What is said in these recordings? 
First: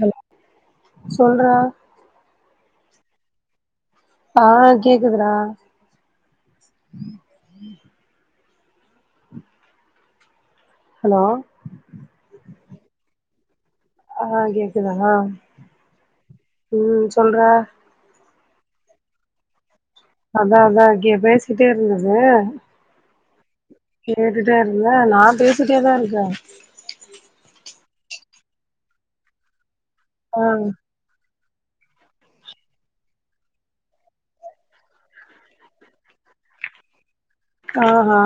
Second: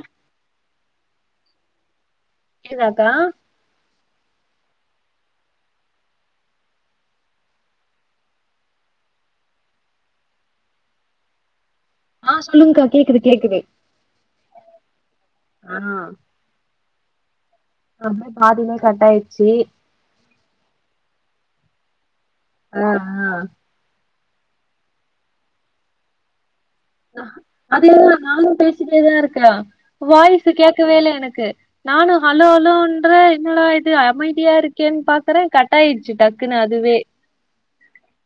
hello சொல்றா கேக்குதாக்கா ஆ கேக்குதுடா ஹலோ ஆ சொல்லுங்க்கா கேக்குது கேக்குது ஆ கேக்குதா ஆ ம் சொல்றா அம்மே பாதிலயே கட்டாயிர்ச்சி அதா அதா அங்கே பேசிகிட்டே இருந்தது ஆ ஆ கேட்டுட்டே இருந்தே நா பேசிட்டேதா இருக்கே அதேதா நானு பேசிட்டேதா இருக்கே ஆ வாயிசு கேட்கவே இல்ல எனக்கு நானு ஹலோ ஹலோன்றே என்னடா இது அமைதியா இருக்கேன்னு பாக்குறே கட்டாயிடுச்சி டக்குன்னு அதுவே ஆ ஹா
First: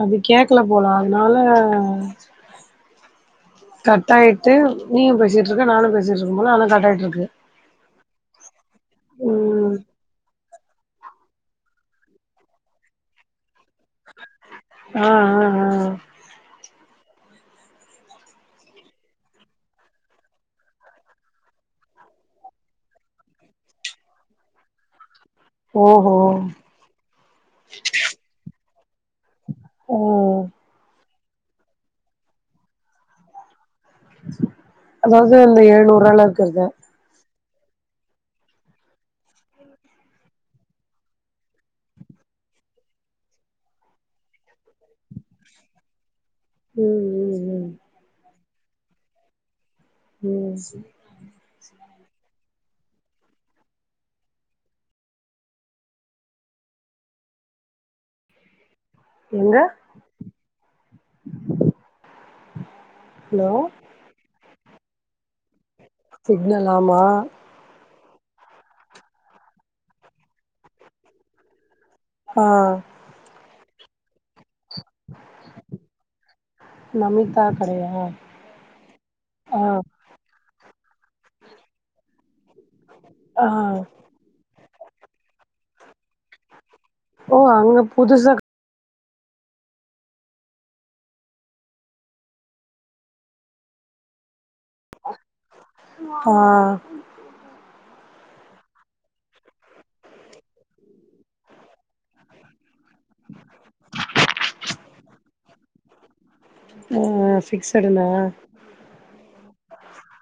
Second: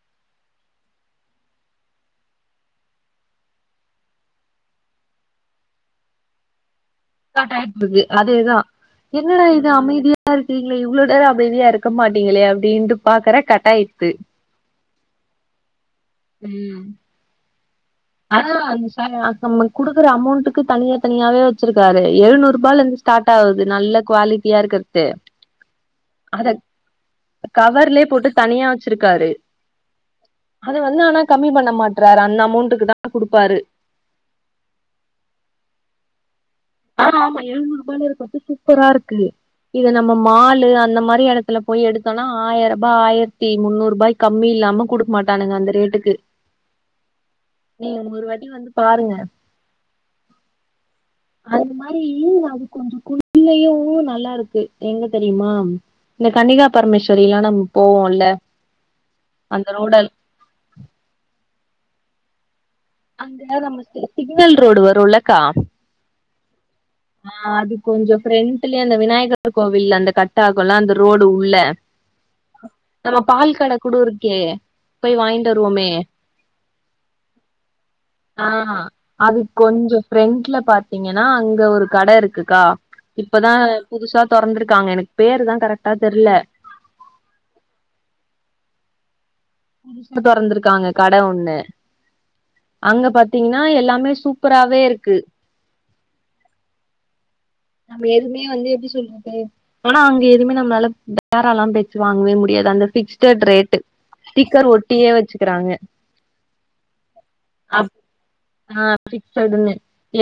அப்ப கேக்கல போலா அதுனால கட் ஆயிட்டு நீயு பேசிட்டுருக்க நானு பேசிட்ருக்கும் போது ஆனா கட் ஆயிட்டுருக்கு கட் ஆயிட்ருக்கு அதேதா என்னடா இது ம் அமைதியா இருக் நீங்களே இவ்ளோ நேரோ அமைதியா இருக்க மாட்டீங்களே அப்டிட்டு பாக்குறே கட்டாயிர்ச்சி ஆ ஆ ஆ ம் அதா அந்த சார் நம்மளுக்கு குடுக்குற அமௌண்ட்க்கு தனியா தனியாவே வச்சிருக்காரு எழுநூறு ரூபாய்ல இருந்து ஸ்டார்ட் ஆகுது நல்ல குவாலிட்டியா இருக்றது ஓஹோ கவர்லயே போட்டு தனியா வச்சிருக்காரு ஆ அத வந்து ஆனா கம்மி பண்ண மாட்றாரு அந்த அமௌண்ட்டக்கு தா குடுப்பாரு அந்த இது வந்து ஏழுநூறுவால இருக்றது ஆ ஆமா எழுநூறு ரூபால இருக்கர்து சூப்பரா இருக்கு இது நம்ம மால் அந்த மாரி எடத்துல போய் எடுத்தோன்னா ஆயிர ரூபா ஆயிரத்தி முந்நூறு ரூபாய்க்கு கம்மி இல்லாம குடுக்க மாட்டானுங்க அந்த ரேட்டுக்கு ம் ம் நீங்க ஒரு வாட்டி வந்து பாருங்க ம் செரி அது மாரி அது கொஞ்சோ குள்ளையு நல்லா இருக்கு எங்க தெரியுமா இந்த கன்னிகா பரமேஸ்வரில்லா நம்ம போவோல்ல எங்க அங்க ஹலோ நம்ம சிக்னல் ரோடு வரு இல்லக்கா சிக்னல் ஆமா அது கொஞ்சோ ஃப்ரெண்ட்ல அந்த விநாயகர் கோவில் அந்த கட் ஆகுல்ல அந்த ரோடு உள்ள ஆ நம்ம பால் கட கூட இருக்கே போய் வாங்கிட்டு வருவோமே அக்கா கடையா ஆ அதுக்கு ஆ கொஞ்சோ ஃப்ரெண்ட்ல பாத்தீங்கன்னா அங்க ஒரு கடை இருக்குக்கா ஆ இப்பதா புதுசா தொறந்துருக்காங்க எனக்கு பேரு தா கரெக்டா தெரில ஓ அங்க புதுசா புதுசா தொறந்துருக்காங்க கடை ஒண்ணு அங்க பாத்தீங்கன்னா எல்லாமே சூப்பராவே இருக்கு ஆ நாம எதுவுமே வந்து எப்டி சொல்றது ஆனா அங்க எதுவுமே நம்மளால பேரலாம் பேச்சி வாங்கவே முடியாது அந்த பிக்ஸ்டட் ரேட்டு ஸ்டிக்கர் ஒட்டியே வச்சிகிறாங்க ஆ பிக்ஸ்டுனா ஆ பிக்ஸடுன்னு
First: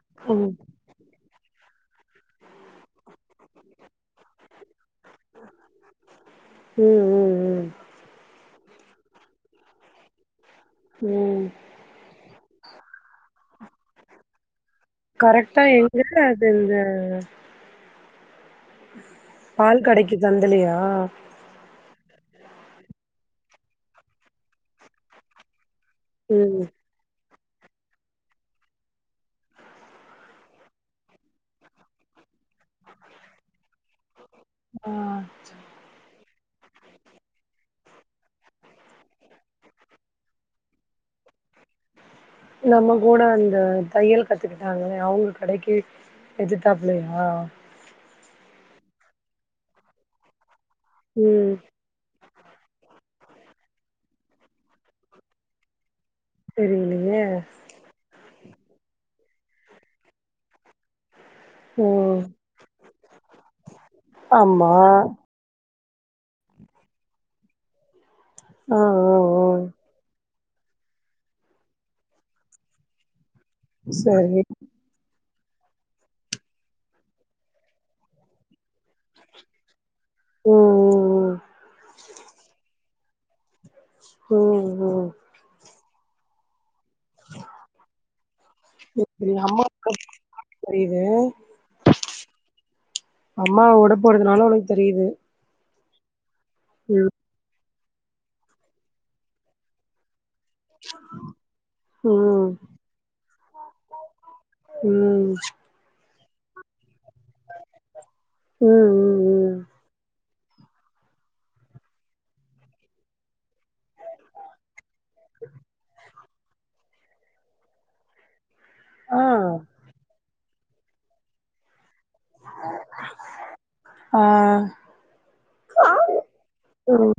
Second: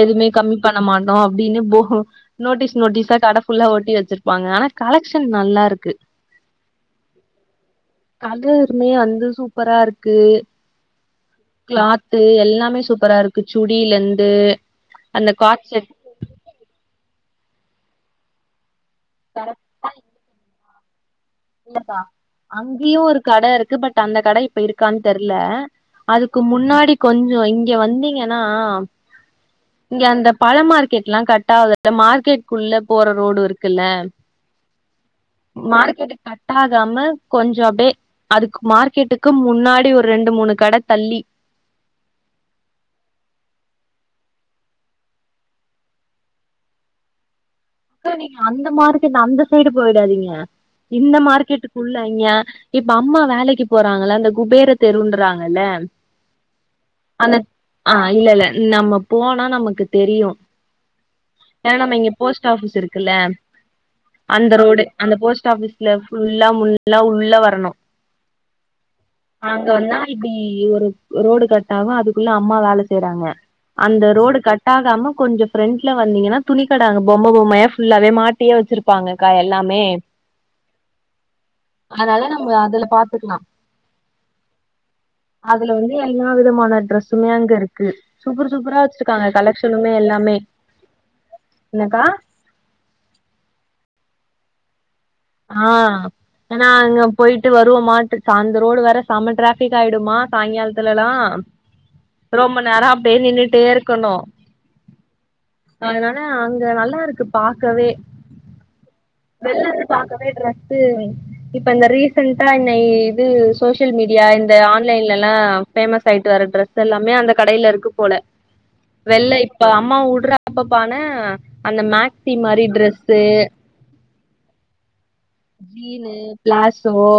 எதுமே ம் கம்மி பண்ண மாட்டோம் அப்டின்னு போ நோட்டீஸ் நோட்டீஸா கட ஃபுல்லா ஒட்டி வச்சிருப்பாங்க ஆனா கலக்ஷன் நல்லா இருக்கு ம் ம் ம் கலருமே வந்து சூப்பரா இருக்கு ம் கிளாத்து எல்லாமே சூப்பரா இருக்கு சுடி லெந்து கரெக்ட்டா எங்க அது இது தட பால் கடைக்கு தந்தலியா இல்லப்பா அங்கியும் ஒரு கட இருக்கு பட் அந்த கடை இப்ப இருக்கான் தெர்ல அதுக்கு ம் முன்னாடி கொஞ்சம் இங்க வந்தீங்கன்னா இங்க அந்த பழம் மார்க்கெட்லாம் கட் ஆகுது இல்ல மார்க்கெட்குள்ள போற ரோடு இருக்குல்ல ஆ மார்க்கெட்டு கட் ஆகாம கொஞ்ச அப்டே அதுக்கு மார்க்கெட்டுக்கு முன்னாடி ஒரு ரெண்டு மூணு கட தள்ளி நம்ம கூட அந்த தையல் கத்துக்கிட்டாங்களே அவுங்க கடைக்கு எதுத்தாப்ளயா கு நீங்க அந்த மார்க்கெட் அந்த சைடு போய்டாதீங்க இந்த ம் மார்க்கெட்டு குள்ள ஏ இப்ப அம்மா வேலைக்கு போறாங்கள அந்த குபேர தெருன்றாங்கல்ல தெரியலையே அந்த ஆ இல்ல இல்ல நம்ம போனா நமக்கு தெரியும் ஏனா நம்ம இங்க ம் போஸ் ட்ஆபிஸ் இருக்குல்ல அந்த ஆமா ரோடு அந்த போஸ்ட் ஆபிஸ் ல ஃபுல்லா முள்ளா உள்ள வரணும் ஆ ஆ ஆ அங்க வந்தா இப்டி ஒரு ரோடு கட் ஆகும் அதுக்குள்ள அம்மா வேல செய்றாங்க அந்த ரோடு சரி கட் ஆகாம கொஞ்சம் ஃப்ரண்ட்ல வந்தீங்கன துணி கட ங்க பொம்ம பொம்மயா ஃபுல்லாவே மாட்டியே வச்சிருப்பாங்கக்கா எல்லாமே ம் ம் ம் அதனால நம்ந அதுல பாத்துகிலா ம் ம் அதுல வந்து எல்லா விதமான ட்ரஸ் சுமையா இங்க இருக்கு சூப்பர் சூப்பரா வச்சிருக்காங்க கலக்ஷனுமே எல்லாமே புரியிது என்னக்கா அம்மா உட போறதுனால உனக்கு தெரியிது ஆ ஏனா அங்க போயிட்டு வருவோமாட்டு ச அந்த ரோடு வேற செம டிராஃபிக் ஆயிடுமா சாயங்காலத்துலலா ம் ரொம்ப நேரம் அப்டே நின்னுட்டே இருக்கணும் ம் அதனால அங்க நல்லா இருக்கு பாக்கவே ம் ம் ம் வெள்ல இருந்து பாக்கவே டிரஸ்ஸு இப்ப இந்த ரீசன்ட்டா இன்னை இது சோசியல் மீடியா இந்த ஆன்லைன்லெல்லா ஃபேமஸ் ஆயிட்டு வர டிரெஸ் ஸெல்லாமே அந்த கடையில இருக்கு போல ஆ வெள்ள இப்ப அம்மா வுட்ற அப்பப்பான அந்த மேக்சி மாரி ட்ரெஸ்ஸு ஆ ஜீனு ப்ளாசோ ம்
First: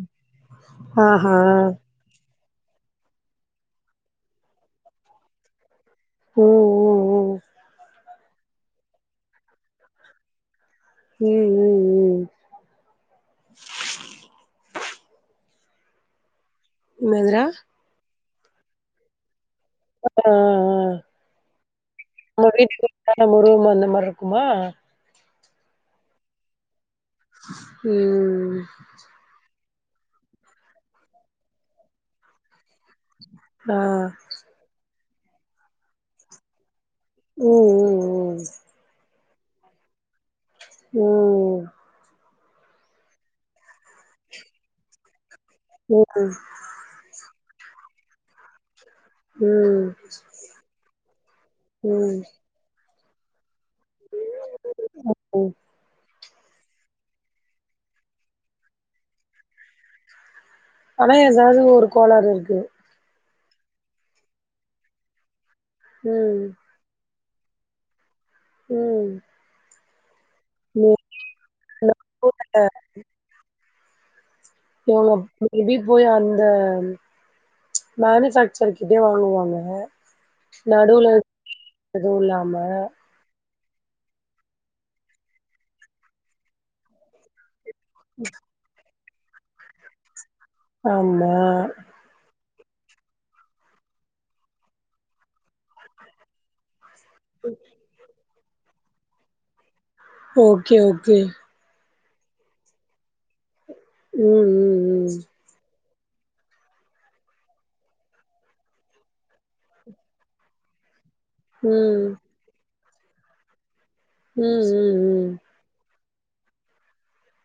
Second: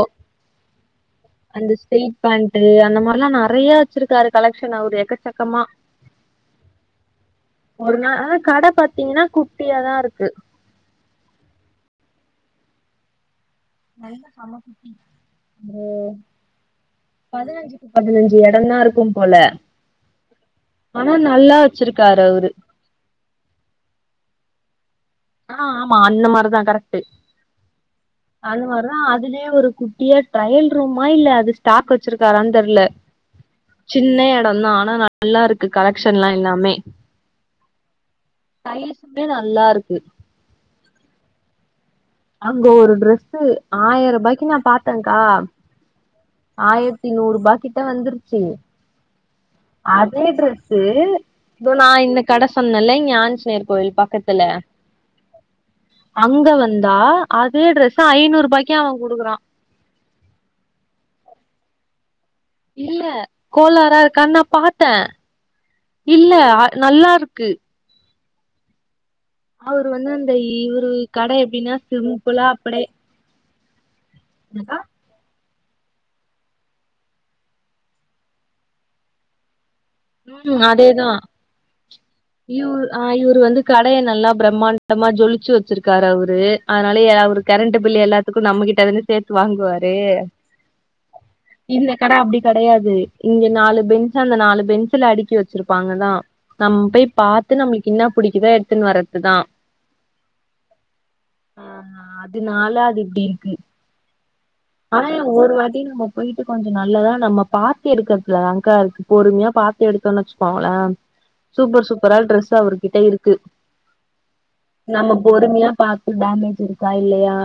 ஆஹா அந்த ஸ்டெய் பேண்டு அந்த மார்ல்லா நெறைய வச்சிருக்காரு கலெக்ஷனு அவுரு எக்கச்சக்கமா ம் ம் ஒரு நாள் அ கட பத்தீங்கினா குட்டியாதா இருக்கு ம் ம் ம் நல்லா சம்ம குட்டி ஒரு என்னதுடா பதினஞ்சு பதினஞ்சு எடந்தா இருக்கும் போல ஆ ஆ ஆனா நல்லா வெச்சிருக்காரு அவுரு கட [unintelligible] அந்த மார்ருக்குமா ஆ ஆமா அந்த மாரிதா கரெக்ட்டு ம் அந்த மாரிதா ஆனா அதுலியு ஒரு குட்டியா ட்ரயல் ரூமா இல்ல அது ஸ்டாக் வெச்சிருக்காரான் தெர்ல ஆ சின்ன எடந்தா ஆனா நல்லா இருக்கு கலெக்ஷன்லா எல்லாமே ம் ம் சைசுமே நல்லாருக்கு ம் அங்க ஒரு ட்ரெஸ்ஸு ஆயருபாய்க்கு நா பாத்தேங்கா ம் ஆயர்த்தி நூறுபா கிட்ட வந்துருச்சு ம் ம் அதே ட்ரெஸ்ஸு தோ நா ம் இன்ன கட சொன்னல்ல இங்க ஆஞ்சநேயர் கோயில் பக்கத்துல ம் அங்க வந் தா அதே ட்ரெஸ்ஸ ஐநூறுபாய்க்கு அவங் குடுக்குறா ஆனா எதாவ்து ஒரு கோளாறு இருக்கு இல்ல கோளாரா இருக்கான் நா பாத்தே இல்ல ம் அ நல்லாருக்கு ம் அவுரு வந்து இந்த இவுரு கட எப்டினா சிம்புலா அப்படே என்னா போனம் மேபி போய் அந்த மேனிஃபேக்ச்சர் கிட்டே வாங்குவாங்க ம் அதோ நடுவுல எதுவு இல்லாம இவுர் அ ஆ இவுரு வந்து கடைய நல்லா பிரம்மாண்டமா ஜொலிச்சு வெச்சிருக்காரு அவுரு அதனாலயே அவுரு கரண்ட் பில்லு எல்லாத்துக்கு நம்மகிட்ட‌தான சேத்து வாங்குவாரு ஆமா இந்த கட அப்டி கெடையாது இங்க நாலு பெஞ்சு அந்த நாலு பெஞ்சுல அடிக்கி வெ ச்சிருப்பாங்கதா நம் போய் பாத்து நம்மளுக் இன்ன பிடிக்குதோ எடுத்துன் வர்றத்துதா ஓகே ஓகே அ அதுனால அது இப்டி இருக்கு ம் ம் ஆனா இங் ஒருவாட்டி நம்ம போ போயிட்டு கொஞ்சோ நல்லதா நம்ம பாத்து எடுக்கற்துல தாங்கா இருக்கு பொறும்யா பாத்து எடுத்தோன் வெச்சுக்கோங்களே சூப்பர் ம் சூப்பரா ட்ரெஸு அவுருகிட்ட இருக்கு ம் ம் ம் நம்ம ம் பொறுமியா பாத்து டேமேஜ் இருக்கா இல்லயா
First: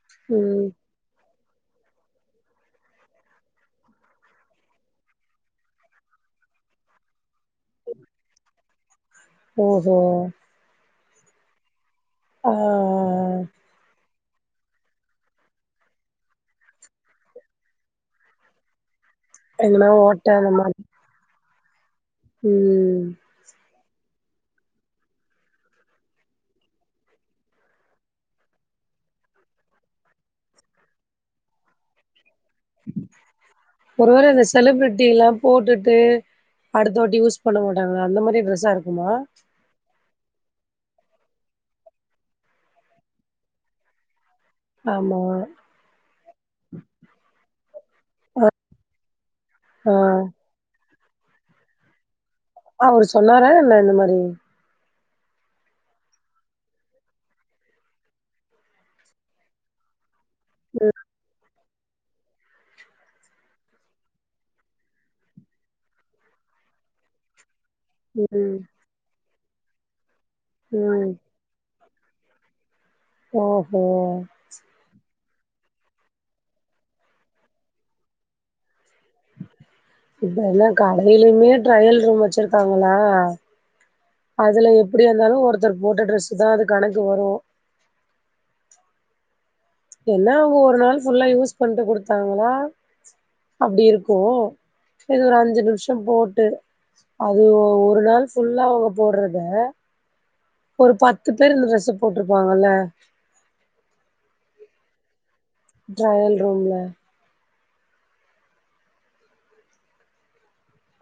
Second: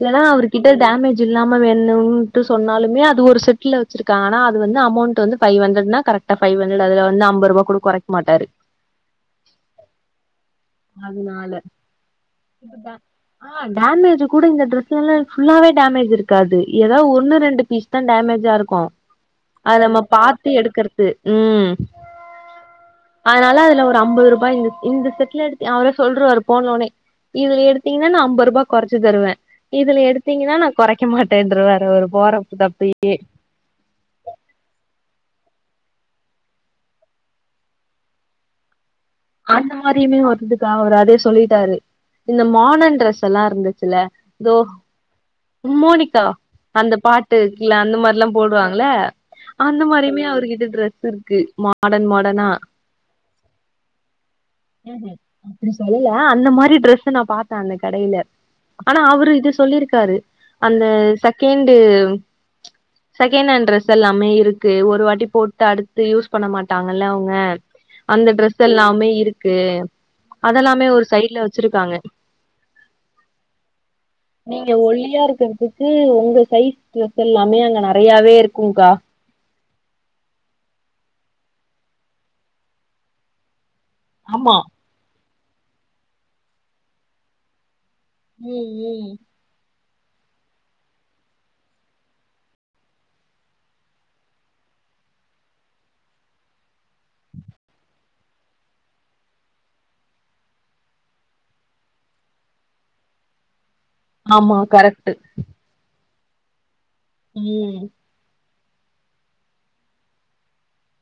இல்லனா ம் ம் அவருகிட்ட டேமேஜ் இல்லாம வேணுன்ட்டு சொன்னாலுமே அது ஒரு செட்ல வெச்சிருக்காங்க ஆனா அது வந்து அமெண்டு வந்து ஃபை ஹண்ட்ரட்னா கரெக் டா ஃபை ஹண்ட்ரட் அதுல வந்து ஐம்பர்பா கூட கொறைக்க மாட்டாரு ஓஹோ அதுனால ஆ ஆ டேமேஜ் கூட இந்த டிரஸ் சிலது ஃபுல்லாவே டேமேஜ் இருக்காது எதா ஒன்னு ரெண்டு பீஸ் தா டேமேஜா இருக்கு அது எங்கன்னா நம்ம ஓட்ட பாத்து அந்த மாரி எடுக்கறது ம் ம் அதனால அதுல ஒரு அம்பது ரூபா இந்த இந்த செட்ல எடுத்து அவரே சொல்ருவாரு போனோன்னே இதுல எடுத்தீங்கன்னா நா அம்பது ருபா கொறச்சி தருவ இதுல எடுத்தீங்கன்னா நா கொறைக் கொறைக்க மாட்டேன்றுவாரு அவரு போற தப்பே ஒரு வேல இந்த செலிபிரிட்டி எல்லா போட்டுட்டு அடுத்த வாட்டி யூஸ் பண்ண மாட்டாங்க அந்த மாரி ட்ரெஸ்ஸா இருக்குமா அந்த மாரியுமே வருதுக்கா அவர் அதையு சொல்லிட்டாரு இந்த மாடர்ன் ட்ரெஸ் எல்லா இருந்துச்சுல இதோ ஆமா மோனிகா அந்த பாட்டுக்ல அந்த மார்ல்லா போடுவாங்கள அந்த ஆ மாரியுமே அவர்கிட்ட ட்ரெஸ் இருக்கு மாடர்ன் மாடர்னா அவரு சொன்னார என்ன இந்த மாரி ம்ஹு அப்டி சொல்லல அந்த மாரி ட்ரெஸ் நா பாத்த அந்த கடையில ஆனா அவுரு இது சொல்லிருக்காரு அந்த செகண்டு் செகண்ட் ஹாண்ட் ட்ரெஸ் எல்லாமே இருக்கு ஒரு வாட்டி போட்டு அடுத்து யூஸ் பண்ண மாட்டாங்கல்ல அவுங்க அந்த ம் ட்ரெஸ் எல்லாமே இருக்கு அதெல்லாமே ஒரு ம் சைட்ல வச்சுருக்காங்க ஓஹோ நீங்க ஒல்லியாருக்கிறத்துக்கு உங்க சைஸ் ட்ரஸ் எல்லாமே அங்க நெறையாவே இருக்குங்க்கா இப்ப எல்லா கடையிலயுமே ட்ரையல் ரூம் வச்சுருக்காங்கலா ஆமா அதுல எப்டியாருந்தாலு ஒருத்தர் போட்ட ட்ரெஸ்ஸு தா அது கணக்கு வரு ம் ம் என்ன அவுங்க ஒரு நாள் ஃபுல்லா யூஸ் பண்ட்டு குடுத்தாங்கனா அப்டி இருக்கு‌ எது ஒரு அஞ்சு நிமிஷம் போட்டு அது ஒ ஒரு நாள் ஃபுல்லா அவுங்க போட்றத ஒரு பத்து பேர் இந்த ட்ரஸ்ஸ போட்ருப்பாங்கல்ல ஆமா கரெக்ட்டு ட்ரையல் ரூம்ல ம்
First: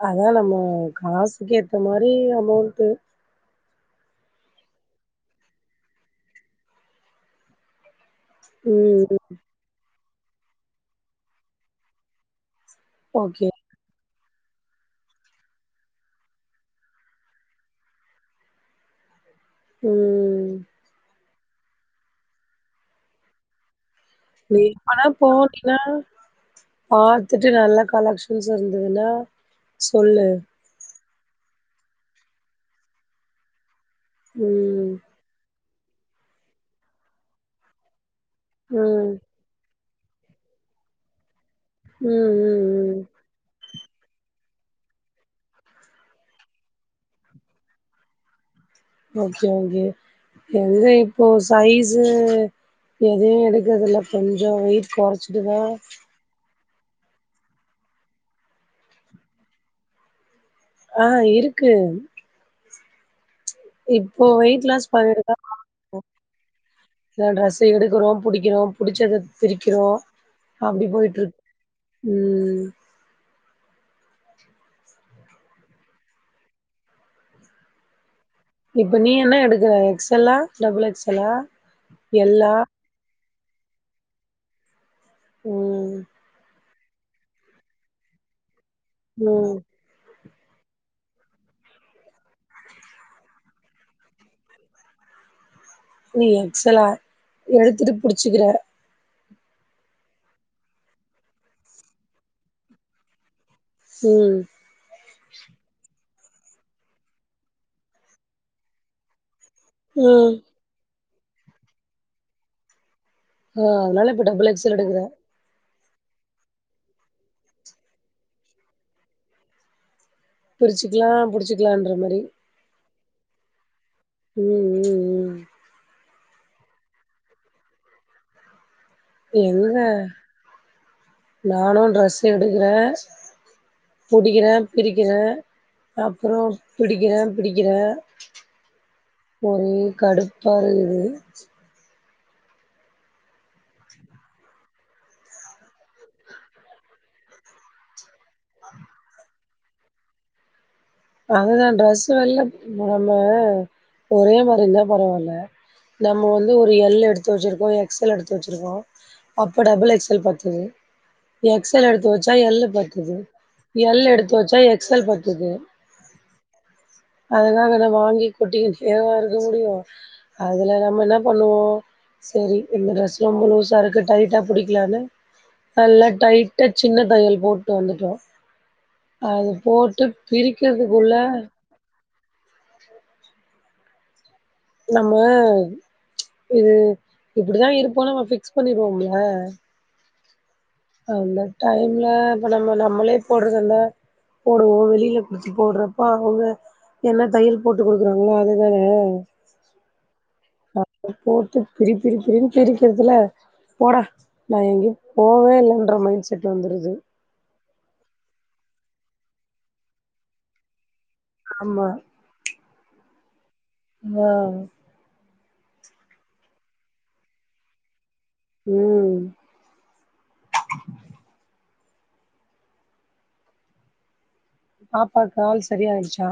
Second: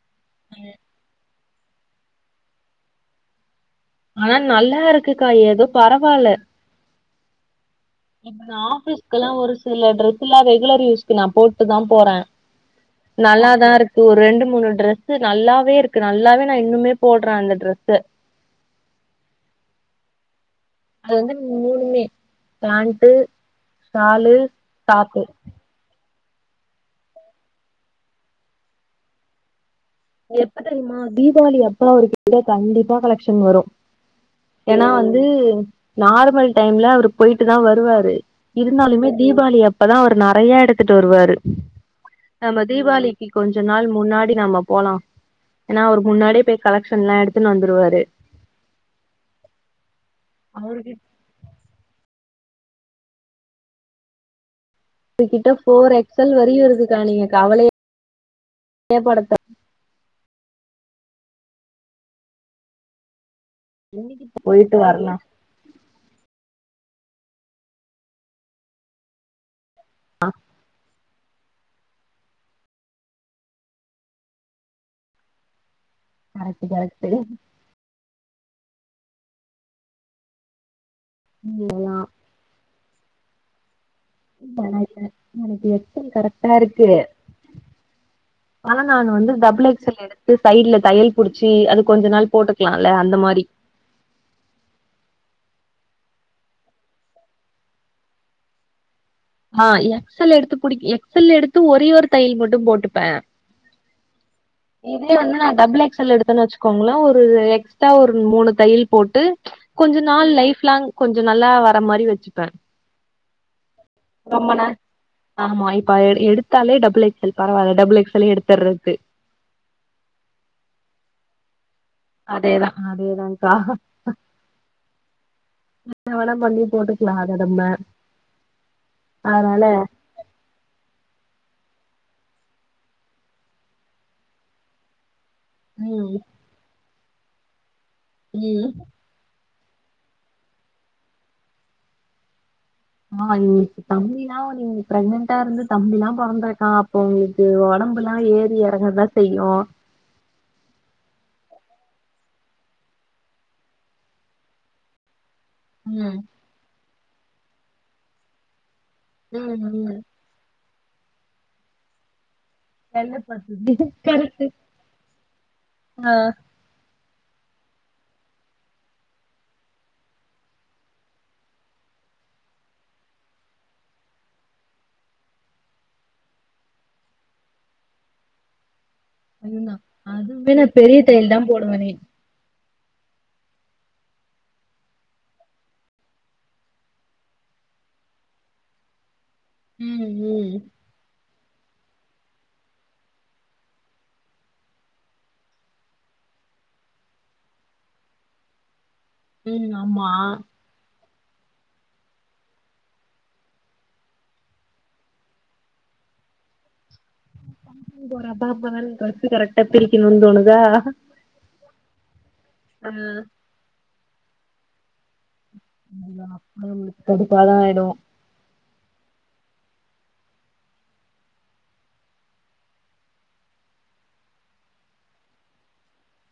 அதா நம்ம காசுக்கு ஏத்த மாரி அமௌண்ட்டு ஆனா நல்லாருக்குக்கா ஏதோ பரவால்ல இப்ப நா ம் ஆஃபீஸ்க்லா ஒரு சில ட்ரெஸ்லா ரெகுலர் யூஸ்க்கு நா போட்டுதா போற ஓகே நல்லாதாருக் ஒரு ரெண்டு மூணு ட்ரெஸ்ஸு நல்லாவேருக்கு நல்லாவே நா இன்னுமே போட்ற அந்த ட்ரெஸ்ஸ ம் அது வந்து மூணுமே பேண்ட்டு ஷாலு நீ எப்பனா டாப்பு போனீன்னா பாத்துட்டு நல்ல கலெக்ஷன்ஸ் இருந்துதுனா சொல்லு எப்பத் தெரியுமா தீபாவளி அப்ப அவுருக்கிட்ட கண்டிப்பா கலெக்ஷன் வரு ம் ஏனா வந்து நார்மல் டைம்ல அவரு போயிட்டு தா வருவாரு இருந்தாலுமே ம் தீபாவளி அப்பதா அவரு நெறைய எடுத்துட்டு வருவாரு ம் ம் நம்ம ம் தீபாவளி க்கி கொஞ்ச நாள் முன்னாடி நம்ம போலா ஏனா அவரு முன்னாடியே போய் கலெக்ஷன்லா எடுத்துன் வந்துருவாரு ஓகே ஓகே எங்க அவரு இப்போ சைஸு எதையு எடுக்கதுல கொஞ்சோ வெயிட் க்குகிட்ட கொறச்சிட்டுதா ஃபோர் எக்ஸல் வரையு இருக்குக்கா நீங்க கவலையே [inaudible] அ இருக்கு இப்போ வெயிட் போயிட்டு லாஸ் வரலா பன்னிட்டுதா [inaudible] இந்த ட்ரெஸ்ஸ எடுக்குறோ புடிக்கிறோ புடிச்சத பிரிக்கிறோ அப்டி போயிட்ருக் ம் கரெக்ட்டு கரெக்ட்டு இப்ப நீ என்ன எடுக்குற எக்ஸலா டபுள் எக்ஸலா ம் எல்லா எனக்கா எனக்கு ம் எக்ஸல் கரெக்டா இருக்கு ஆனா நானு வந்து ம் டபுளெக் ஸல் எடுத்து சைட்ல தையல் புடுச்சி அது கொஞ்ச நாள் போட்டுக்லால்ல அந்த மாரி நீ எக்ஸலா எடுத்துட்டு புடுச்சுக்குற ஆ எக்ஸல் எடுத்து புடி எக்ஸல் எடுத்து ஒரே ஒரு தையல் மட்டு போட்டுப்பே ம் இதே வந்து நா டபுள் எக்ஸல் எடுத்தன் வச்சுக்கோங்களே ஒரு எக்ஸ்ட்டா ஒரு மூனு தையல் போட்டு கொஞ்ச ம் நாள் லைஃப் லாங் கொஞ்சொ நல்லா வர மாரி வச்சுப்பே ஒ அதுனாலப் ரொம்ப நா ஆமா இப்ப எடுத்தாலே டபுள் எக்ஸ் எல் பரவால்ல டபுள் எக்ஸ் எல்லே எடுத்துறது பிரிச்சுக்கலா புடிச்சுக்கலான்ற மாரி அதேதா அதேதாங்கா ம் ம் ம் என்ன வேனா பண்ணி போட்டுக்கலா அத நம்ம அதனால எங்க நானு ட்ரெஸ் எடுக்கறே புடிக்கிறே பிரிக்கிறே ம் அப்பறொ புடிக்கிறே பிடிக்கிறே ம் ஒரே கடுப்பா வருது ஆ இன்னக்கி தம்பில்லா வந்து நீங்க பிரெக்னன்டா இருந்து தம்பில்லா பொறந்துருக்கா அப்போ ஒடம்புலா ஏறி எறங்கதா செய்யு அததா ட்ரெஸ் வெல்ல போன ஒரே மாரி இருந்தா பரவால்ல ம் நம்ம வந்து ஒரு எல் எடுத்து வச்சுருக்கோ எக்ஸ் எல் எடுத்து வச்சுருக்கோ ம் அப்ப டபுள் ம் எக்ஸ்எல் பத்துது எக்ஸ் எல் எடுத்து வச்சா எல்லு பத்துது கேள்விப்பட்ருக்கே எல் எடுத்து வச்சா எக்ஸ் எல் பத்துது அ அதுக்காக நம்ம வாங்கி கொட்டிக்கிட்டேவா இருக்க முடியு அதுல நம்ம என்ன பண்ணுவோ செரி இந்த டிரெஸ்லா ரொம்ப லூஸா இருக்கு டைட்டா புடிக்கலானு நல்லா டைட்டா சின்ன தையல் போட்டு வந்துட்டோ அது போட்டு [inaudible] அதுவுமே நா பெரிய பிரிக்கிறதுக்குள்ள தையல் தா போடுவேனே நம்ம இது இப்புடிதா இருப்போனு நம்ம ஃபிக்ஸ் பண்ணிருவோம்ல ம் ம் அந்த டைம்ல இப்ப நம்ம நம்மளே போட்றதுல்ல போடுவோ வெளில புடுச்சு போடுறப்ப அவுக என்ன தையல் போட்டு குடுக்குறாங்களோ அதுதானே ம் ஆமா அப்ப போட்டு பிரி பிரி பிரின்னு பிரிக்கிறதுல போட நா எங்கயு போவே இல்லன்ற மைண்ட் செட் வந்துடுது போறப்ப அப்பா நல் டிரஸ்சு கரெக்டா பிரிக்கனு தோணுதா ஆமா ம் அ ஆமா நம்மளுக் கடுப்பாதா ஆயிடு ம் பாப்பாக் கால் சரியாயிர்ச்சா